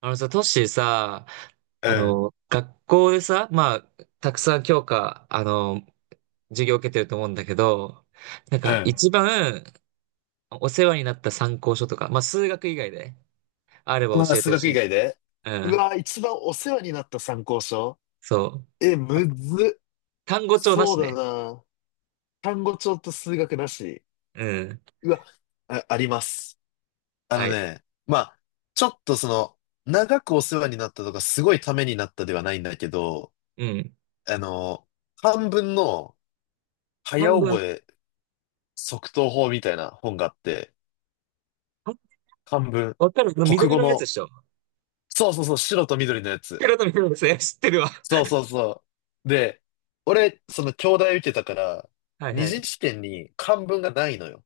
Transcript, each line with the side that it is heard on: right: あのさ、トッシーさ、
left: うん、
right: 学校でさ、まあ、たくさん教科、授業を受けてると思うんだけど、なん
left: う
right: か
left: ん。
right: 一番お世話になった参考書とか、まあ、数学以外であれば
left: ああ、
right: 教えて
left: 数
right: ほし
left: 学以
right: い。
left: 外で。
right: う
left: う
right: ん、
left: わ、一番お世話になった参考書。
right: そう。
left: え、
right: あ
left: むずっ。
right: 単語帳な
left: そ
right: し
left: うだ
right: ね。
left: な。単語帳と数学なし。
right: うん、
left: うわ、あ、あります。あの
right: はい。
left: ね、まあ、ちょっと長くお世話になったとか、すごいためになったではないんだけど、
right: うん。
left: あの、漢文の早
right: 半分、
left: 覚え即答法みたいな本があって、
right: あ、
left: 漢文、
right: わかる。
left: 国
right: 緑
left: 語
right: のやつで
left: の、
right: しょ？
left: そうそうそう、白と緑のやつ。
right: 黒と緑のやつね、知ってるわ。
left: そうそうそう。で、俺、その京大受けたから、
right: はい
left: 二
right: はい。
left: 次試験に漢文がないのよ。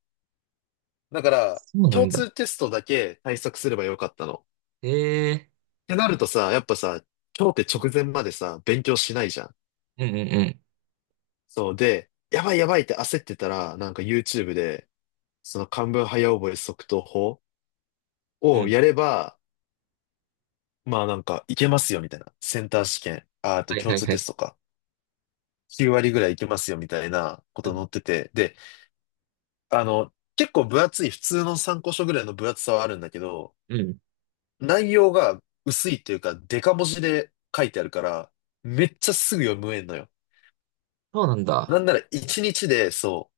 left: だから、
right: そうな
left: 共
right: んだ。
left: 通テストだけ対策すればよかったの。
right: へえ。
left: ってなるとさ、やっぱさ、今日って直前までさ、勉強しないじゃん。
right: うんうんうん。
left: そうで、やばいやばいって焦ってたら、YouTube で、その漢文早覚え速答法
right: う
left: を
right: ん。
left: やれば、いけますよみたいな。センター試験、ああと
right: はい
left: 共
right: はい
left: 通
right: は
left: テ
right: い。
left: ストか。9割ぐらいいけますよみたいなこ
right: う
left: と
right: ん。
left: 載ってて。で、結構分厚い、普通の参考書ぐらいの分厚さはあるんだけど、
right: うん。
left: 内容が薄いっていうか、デカ文字で書いてあるから、めっちゃすぐ読むえんのよ。
right: そうなん
left: な
right: だ。
left: んなら一日で、そ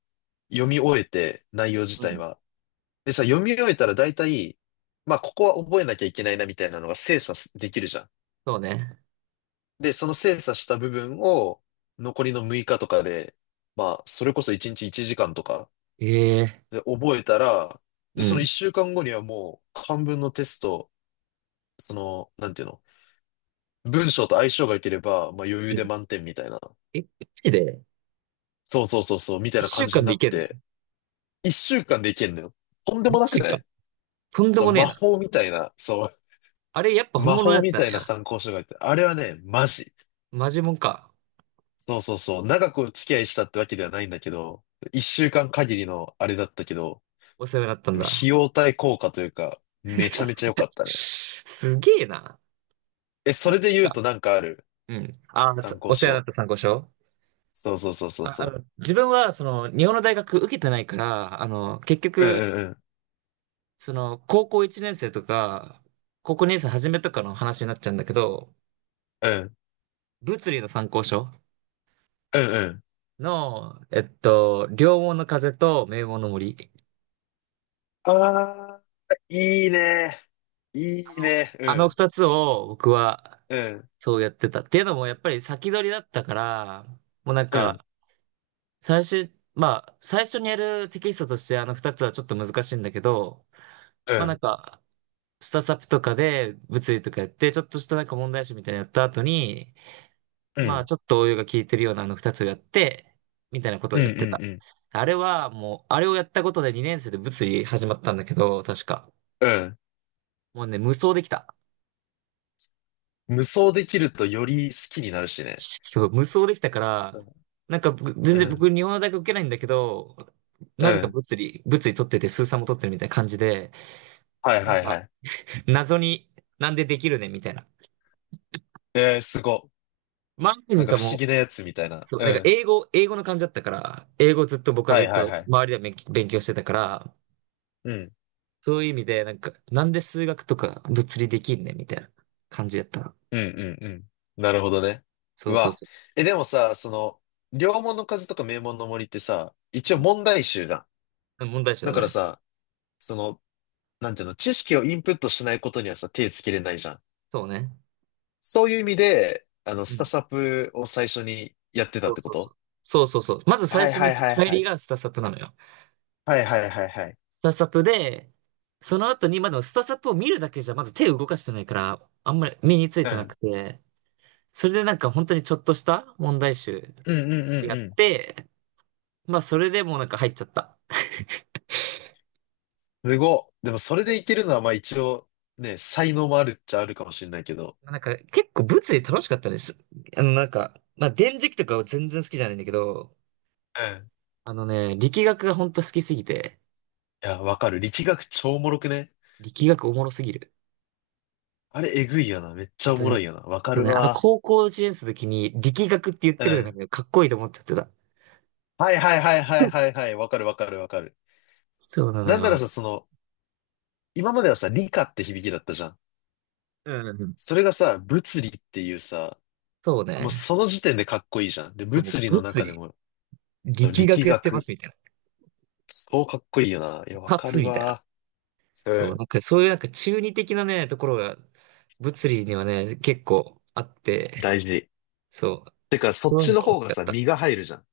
left: う、読み終えて、内容自
right: う
left: 体
right: ん。
left: は。でさ、読み終えたら大体、まあ、ここは覚えなきゃいけないなみたいなのが精査できるじゃん。
right: そうね。
left: で、その精査した部分を、残りの6日とかで、まあ、それこそ一日1時間とか
right: ええ、
left: で覚えたら、
right: う
left: で、その1
right: ん。
left: 週間後にはもう、半分のテスト、なんていうの、文章と相性が良ければ、まあ余
right: う
left: 裕
right: ん。
left: で満点みたいな。
right: え、マジで？
left: そうそうそうそう、みたいな
right: 一
left: 感
right: 週
left: じ
right: 間
left: に
right: で
left: な
right: い
left: っ
right: けんの？
left: て、一週間でいけんのよ。とんで
right: マ
left: もなく
right: ジ
left: な
right: か。
left: い。
right: とんで
left: そう、
right: もねえ
left: 魔
right: な。
left: 法みたいな、そう、
right: あれ、やっぱ本
left: 魔
right: 物だ
left: 法
right: っ
left: み
right: た
left: た
right: の
left: いな
right: や。
left: 参考書があって、あれはね、マジ。
right: マジもんか。
left: そうそうそう、長くお付き合いしたってわけではないんだけど、一週間限りのあれだったけど、
right: お世話になったん
left: でも
right: だ。
left: 費用対効果というか、めちゃめちゃ良かったね。
right: すげえな。
left: え、そ
right: マ
left: れで
right: ジ
left: 言
right: か。
left: うとなんかある
right: うん。あー、
left: 参
right: お
left: 考
right: 世話になっ
left: 書。
right: た参考書。
left: そうそうそうそう
right: あ、あ
left: そ
right: の、自分は、その、日本の大学受けてないから、あの、結
left: う。う
right: 局、
left: ん
right: その、高校1年生とか、高校2年生初めとかの話になっちゃうんだけど、
left: うんうん。うん。
right: 物理の参考書
left: うんうん。
right: の、えっと、両門の風と名門の森。
left: ああ、いいね。いいね。う
right: あの
left: ん、
right: 二つを僕は
left: うん、
right: そうやってた。っていうのもやっぱり先取りだったから、もうなん
left: うん、
right: か、最終、まあ、最初にやるテキストとしてあの二つはちょっと難しいんだけど、
left: う
right: まあなん
left: ん、
right: か、スタサプとかで物理とかやって、ちょっとしたなんか問題集みたいなのやった後に、
left: うん、う
right: まあ
left: ん、
right: ちょっと応用が効いてるようなあの二つをやって、みたいなことを
left: うん、
right: やっ
left: う
right: てた。
left: ん。
right: あれはもう、あれをやったことで2年生で物理始まったんだけど、確か。
left: うん。
right: もうね、無双できた。
left: 無双できるとより好きになるしね。
right: そう、無双できたか
left: う
right: ら、
left: ん、
right: なんか僕全
left: う
right: 然僕
left: ん、
right: 日本の大学受けないんだけど、
left: う
right: なぜか
left: ん。
right: 物理取ってて、数三も取ってるみたいな感じで、
left: はい
right: なん
left: はい
right: か
left: はい。
right: 謎になんでできるねみたいな。
left: えー、すご。
right: まあな
left: な
right: ん
left: んか
right: か
left: 不思
right: もう、
left: 議なやつみたいな。
right: そう、
left: う
right: なんか
left: ん。
right: 英語の感じだったから、英語ずっと僕は
left: はい
right: 勉
left: はい
right: 強、
left: はい。
right: 周りでは勉強勉強してたから、
left: うん、
right: そういう意味で、なんか、なんで数学とか物理できんねみたいな感じやったら。
left: うん、うん、うん。なるほどね。
right: そ
left: う
right: うそう
left: わ。
right: そ
left: でもさ、両門の風とか名門の森ってさ、
right: う。
left: 一
right: う
left: 応
right: ん。
left: 問題集じゃん。
right: 問題集
left: だ
right: だ
left: から
right: ね。
left: さ、その、なんていうの、知識をインプットしないことにはさ、手つけれないじゃん。
right: そうね。
left: そういう意味で、
right: う
left: ス
right: ん。
left: タサプを最初にやってた
right: そ
left: っ
right: う
left: てこ
right: そうそ
left: と。
right: う。そうそうそう。まず最
left: はい
right: 初
left: は
right: に
left: いはい
right: 入
left: は
right: り
left: い。
right: がスタサプなのよ。
left: はいはいはいはい。
right: スタサプで、その後に、まだスタサプを見るだけじゃ、まず手を動かしてないから、あんまり身につい
left: う
right: てなく
left: ん。
right: て、それでなんか本当にちょっとした問題集
left: うんうんう
right: を
left: ん
right: や
left: う
right: っ
left: ん。
right: て、まあそれでもうなんか入っちゃった。
left: すごっ。でもそれで
right: で、
left: いけるのは、まあ一応、ね、才能もあるっちゃあるかもしれないけど。
right: なんか結構物理楽しかったです。あのなんか、まあ電磁気とかは全然好きじゃないんだけど、
left: うん。
right: あのね、力学が本当好きすぎて、
left: いや、わかる。力学超おもろくね。
right: 力学おもろすぎる。
left: あれ、えぐいよな。めっち
right: あ
left: ゃお
right: と
left: もろ
right: ね、
left: いよな。わ
right: あ
left: か
right: と
left: る
right: ね、あの、
left: わ。
right: 高校1年生の時に力学って言っ
left: う
right: てるのが
left: ん。
right: ね、かっこいいと思っちゃってた。
left: はいはいはいはいはいはい。わかるわかるわかる。
right: そうなの
left: なんなら
right: よ。
left: さ、その、今まではさ、理科って響きだったじゃん。
right: うん。
left: それがさ、物理っていうさ、
right: そう
left: もう
right: ね。
left: その時点でかっこいいじゃん。で、
right: そう、もう
left: 物理の
right: 物
left: 中で
right: 理、
left: も、その
right: 力
left: 力
right: 学やってま
left: 学、
right: すみたいな。
left: 超かっこいいよな。いや、
right: 一
left: わか
right: 発
left: る
right: みたいな。
left: わ。そ
right: そう、
left: れ、
right: なんかそういうなんか中二的なね、ところが、物理にはね、結構あって、
left: 大事。
right: そう。
left: てか、そっ
right: そういう
left: ち
right: の
left: の
right: が大き
left: 方が
right: かっ
left: さ、
right: た。
left: 身が入るじゃん。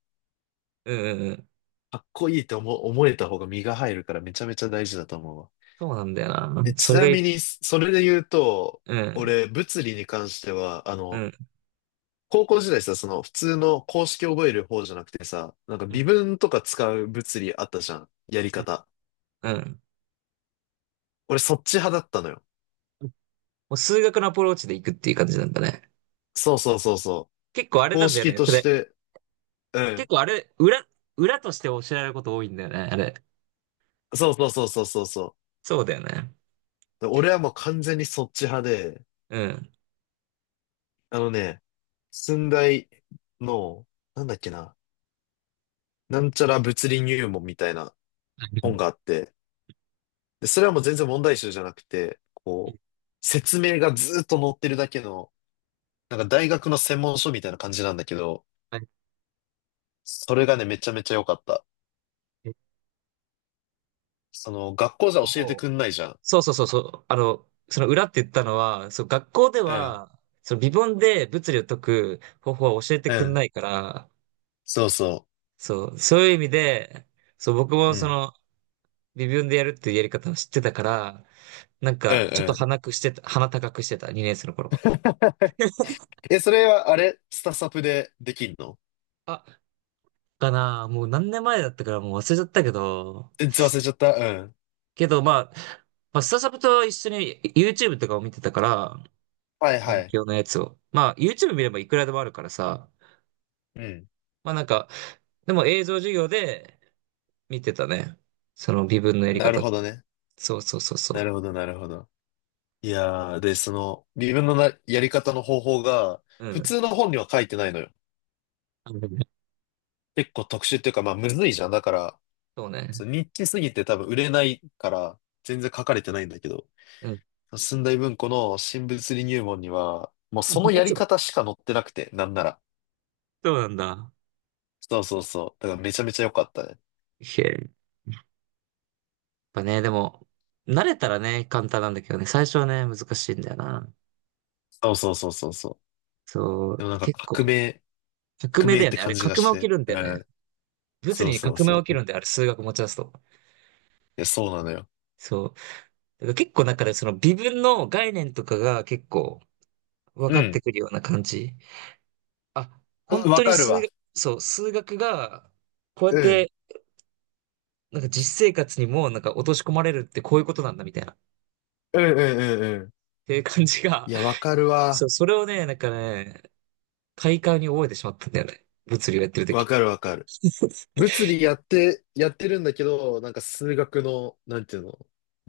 right: うんうんうん。
left: かっこいいって思えた方が身が入るからめちゃめちゃ大事だと思うわ。
right: そうなんだよな。
left: え、ち
right: それ
left: な
right: がい、
left: みに、それで言うと、
right: うん、
left: 俺、物理に関しては、
right: うん、
left: 高校時代さ、その普通の公式覚える方じゃなくてさ、なんか
right: う
left: 微
right: ん、
left: 分とか使う物理あったじゃん。やり
right: うん。
left: 方。
right: うん。
left: 俺、そっち派だったのよ。
right: もう数学のアプローチでいくっていう感じなんだね。
left: そうそうそうそう。
right: 結構あれな
left: 公
right: んだよ
left: 式
right: ね。
left: と
right: そ
left: し
right: れ
left: て、う
right: 結
left: ん。
right: 構あれ、裏として教えられること多いんだよね、あれ。
left: そうそうそうそうそうそう。
right: そうだよね。
left: で俺はもう完全にそっち派で、
right: うん。
left: あのね、寸大の、なんだっけな、なんちゃら物理入門みたいな本があって、で、それはもう全然問題集じゃなくて、こう、説明がずーっと載ってるだけの、なんか大学の専門書みたいな感じなんだけど、
right: はい。
left: それがね、めちゃめちゃ良かった。
right: 結
left: 学校じゃ教えてく
right: 構、
left: んないじゃん。
right: そうそうそうそう。あの、その裏って言ったのは、そう、学校で
left: うん、
right: は、その微分で物理を解く方法は教えて
left: う
right: くんな
left: ん、
right: いから、
left: そうそ
right: そう、そういう意味で、そう、僕
left: う。
right: も
left: う
right: そ
left: ん、
right: の、微分でやるっていうやり方を知ってたから、なん
left: うん、
right: か、ちょっ
left: う
right: と
left: ん。
right: 鼻高くしてた、2年生の頃。
left: え、それはあれ、スタサプでできんの。
right: あ、かな、もう何年前だったからもう忘れちゃったけど、
left: え忘れちゃった。うん。
right: けど、まあ、スタジャブと一緒に YouTube とかを見てたから、
left: はいは
right: 勉
left: い。
right: 強のやつを。まあ、YouTube 見ればいくらでもあるからさ。
left: うん。
right: まあなんか、でも映像授業で見てたね。その微分のやり
left: なる
right: 方
left: ほ
right: とか。
left: どね。
right: そうそうそう
left: な
right: そ
left: るほど、なるほど。いやー、で、その、自分のな、やり方の方法が、
right: う。う
left: 普
right: ん。
left: 通の本には書いてないのよ。
right: あるね。
left: 結構特殊っていうか、まあ、むずいじゃん。だから、
right: そう
left: そ
right: ね。
left: うニッチすぎて多分売れないから、全然書かれてないんだけど、
right: うん。
left: 寸大文庫の新物理入門には、もうその やり
right: そう
left: 方しか載ってなくて、なんなら。
right: そうなんだ。
left: そうそうそう。だからめちゃめちゃ良かったね。
right: へえ。やっぱね、でも、慣れたらね、簡単なんだけどね、最初はね、難しいんだよな。
left: そうそうそうそうそう。
right: そ
left: で
right: う、
left: もなんか
right: 結
left: 革
right: 構、
left: 命、
right: 革
left: 革
right: 命
left: 命
right: だ
left: っ
right: よ
left: て
right: ね。あ
left: 感
right: れ、
left: じが
right: 革
left: し
right: 命起き
left: て。
right: るん
left: う
right: だよね。
left: ん。
right: 物
left: そう
right: 理に
left: そう
right: 革命起
left: そ
right: き
left: う。
right: るんだよ、あれ、数学持ち出すと。
left: や、そうなのよ。
right: そう。だから結構なんかね、その微分の概念とかが結構分
left: う
right: かって
left: ん。
right: くるような感じ。あ、本
left: うん、わ
right: 当に
left: かる
right: 数
left: わ。
right: 学、そう、数学がこうやっ
left: うん。
right: てなんか実生活にもなんか落とし込まれるってこういうことなんだみたいな。っ
left: うんうんうんうん。
right: ていう感じが、
left: い や、わかる
right: そ
left: わ。
right: う、それをね、なんかね、快感に覚えてしまったんだよね。物理をやってる
left: わ
right: 時。
left: かるわかる。物理やって、やってるんだけど、なんか数学の、なんていうの、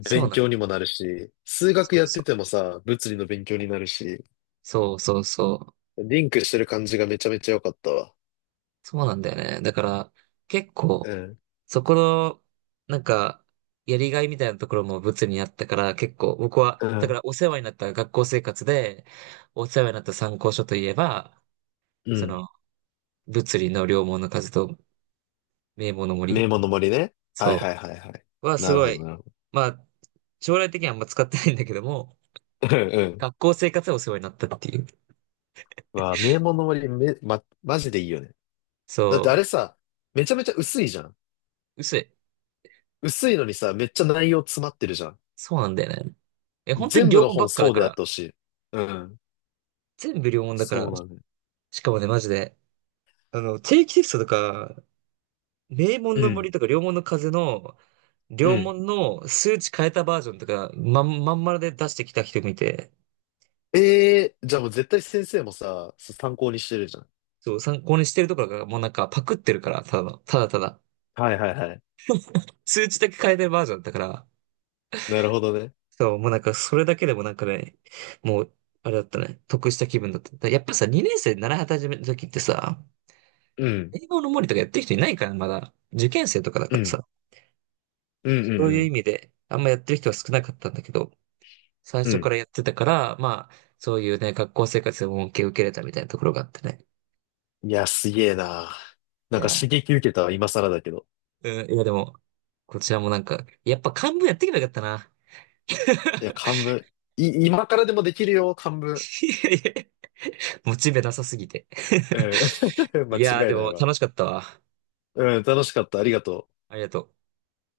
right: そうなの。
left: 強にもなるし、数
right: そ
left: 学
right: う
left: やっ
right: そ
left: て
right: う。
left: てもさ、物理の勉強になるし、
right: そうそうそう。
left: リンクしてる感じがめちゃめちゃ良かったわ。
right: そうなんだよね。だから、結
left: う
right: 構、
left: ん。
right: そこの、なんか、やりがいみたいなところも物理にあったから、結構僕は、
left: う
right: だか
left: ん。
right: らお世話になった学校生活で、お世話になった参考書といえば、
left: う
right: そ
left: ん。
right: の、物理の良門の数と名簿の
left: 名
right: 森、
left: 門の森ね。はい
right: そ
left: はいはいはい。
right: う、はす
left: なる
right: ご
left: ほど
right: い、
left: なるほ
right: まあ、将来的にはあんま使ってないんだけども、
left: ど。うんうん。
right: 学校生活でお世話になったっていう。
left: わあ、名門の森、マジでいいよね。だってあ
right: そ
left: れさ、めちゃめちゃ薄いじゃん。
right: う、薄い。
left: 薄いのにさ、めっちゃ内容詰まってるじゃん。
right: そうなんだよね。え、本当に
left: 全部
right: 良
left: の
right: 門ば
left: 本
right: っかだ
left: そう
right: か
left: であっ
right: ら、
left: てほしい。うん。
right: 全部良門だか
left: そ
right: ら、
left: うなんだね。
right: しかもね、マジで、あの、定期テストとか、名
left: う
right: 門の
left: ん。
right: 森とか、良門の風の、
left: う
right: 良
left: ん。
right: 門の数値変えたバージョンとか、まん丸で出してきた人見て、
left: ええー、じゃあもう絶対先生もさ、参考にしてるじゃん。
right: そう、参考にしてるとかが、もうなんかパクってるから、ただの、ただただ、
left: はいはいはい。
right: 数値だけ変えてるバージョンだったから、
left: なるほどね。
right: そう、もうなんかそれだけでもなんかね、もう、あれだったね、得した気分だった。だやっぱさ、2年生で習い始めた時ってさ、
left: うん。
right: 英語の森とかやってる人いないから、まだ。受験生とかだ
left: う
right: から
left: ん。
right: さ、
left: うんうん
right: そう
left: う
right: いう
left: ん。
right: 意味で、あんまやってる人は少なかったんだけど、最
left: う
right: 初か
left: ん。
right: らやってたから、まあ、そういうね、学校生活でも恩恵を受けれたみたいなところがあってね。
left: いや、すげえな。
right: い
left: なんか
right: や、
left: 刺激受けたわ、今更だけど。
right: うん、いやでも、こちらもなんか、やっぱ漢文やってけばよかったな。
left: いや、漢文。今からでもできるよ、漢文。
right: いやいや、モチベなさすぎて。
left: うん。間
right: いや、
left: 違
right: で
left: いない
right: も
left: わ。
right: 楽しかったわ。
left: うん、楽しかった。ありがとう。
right: ありがとう。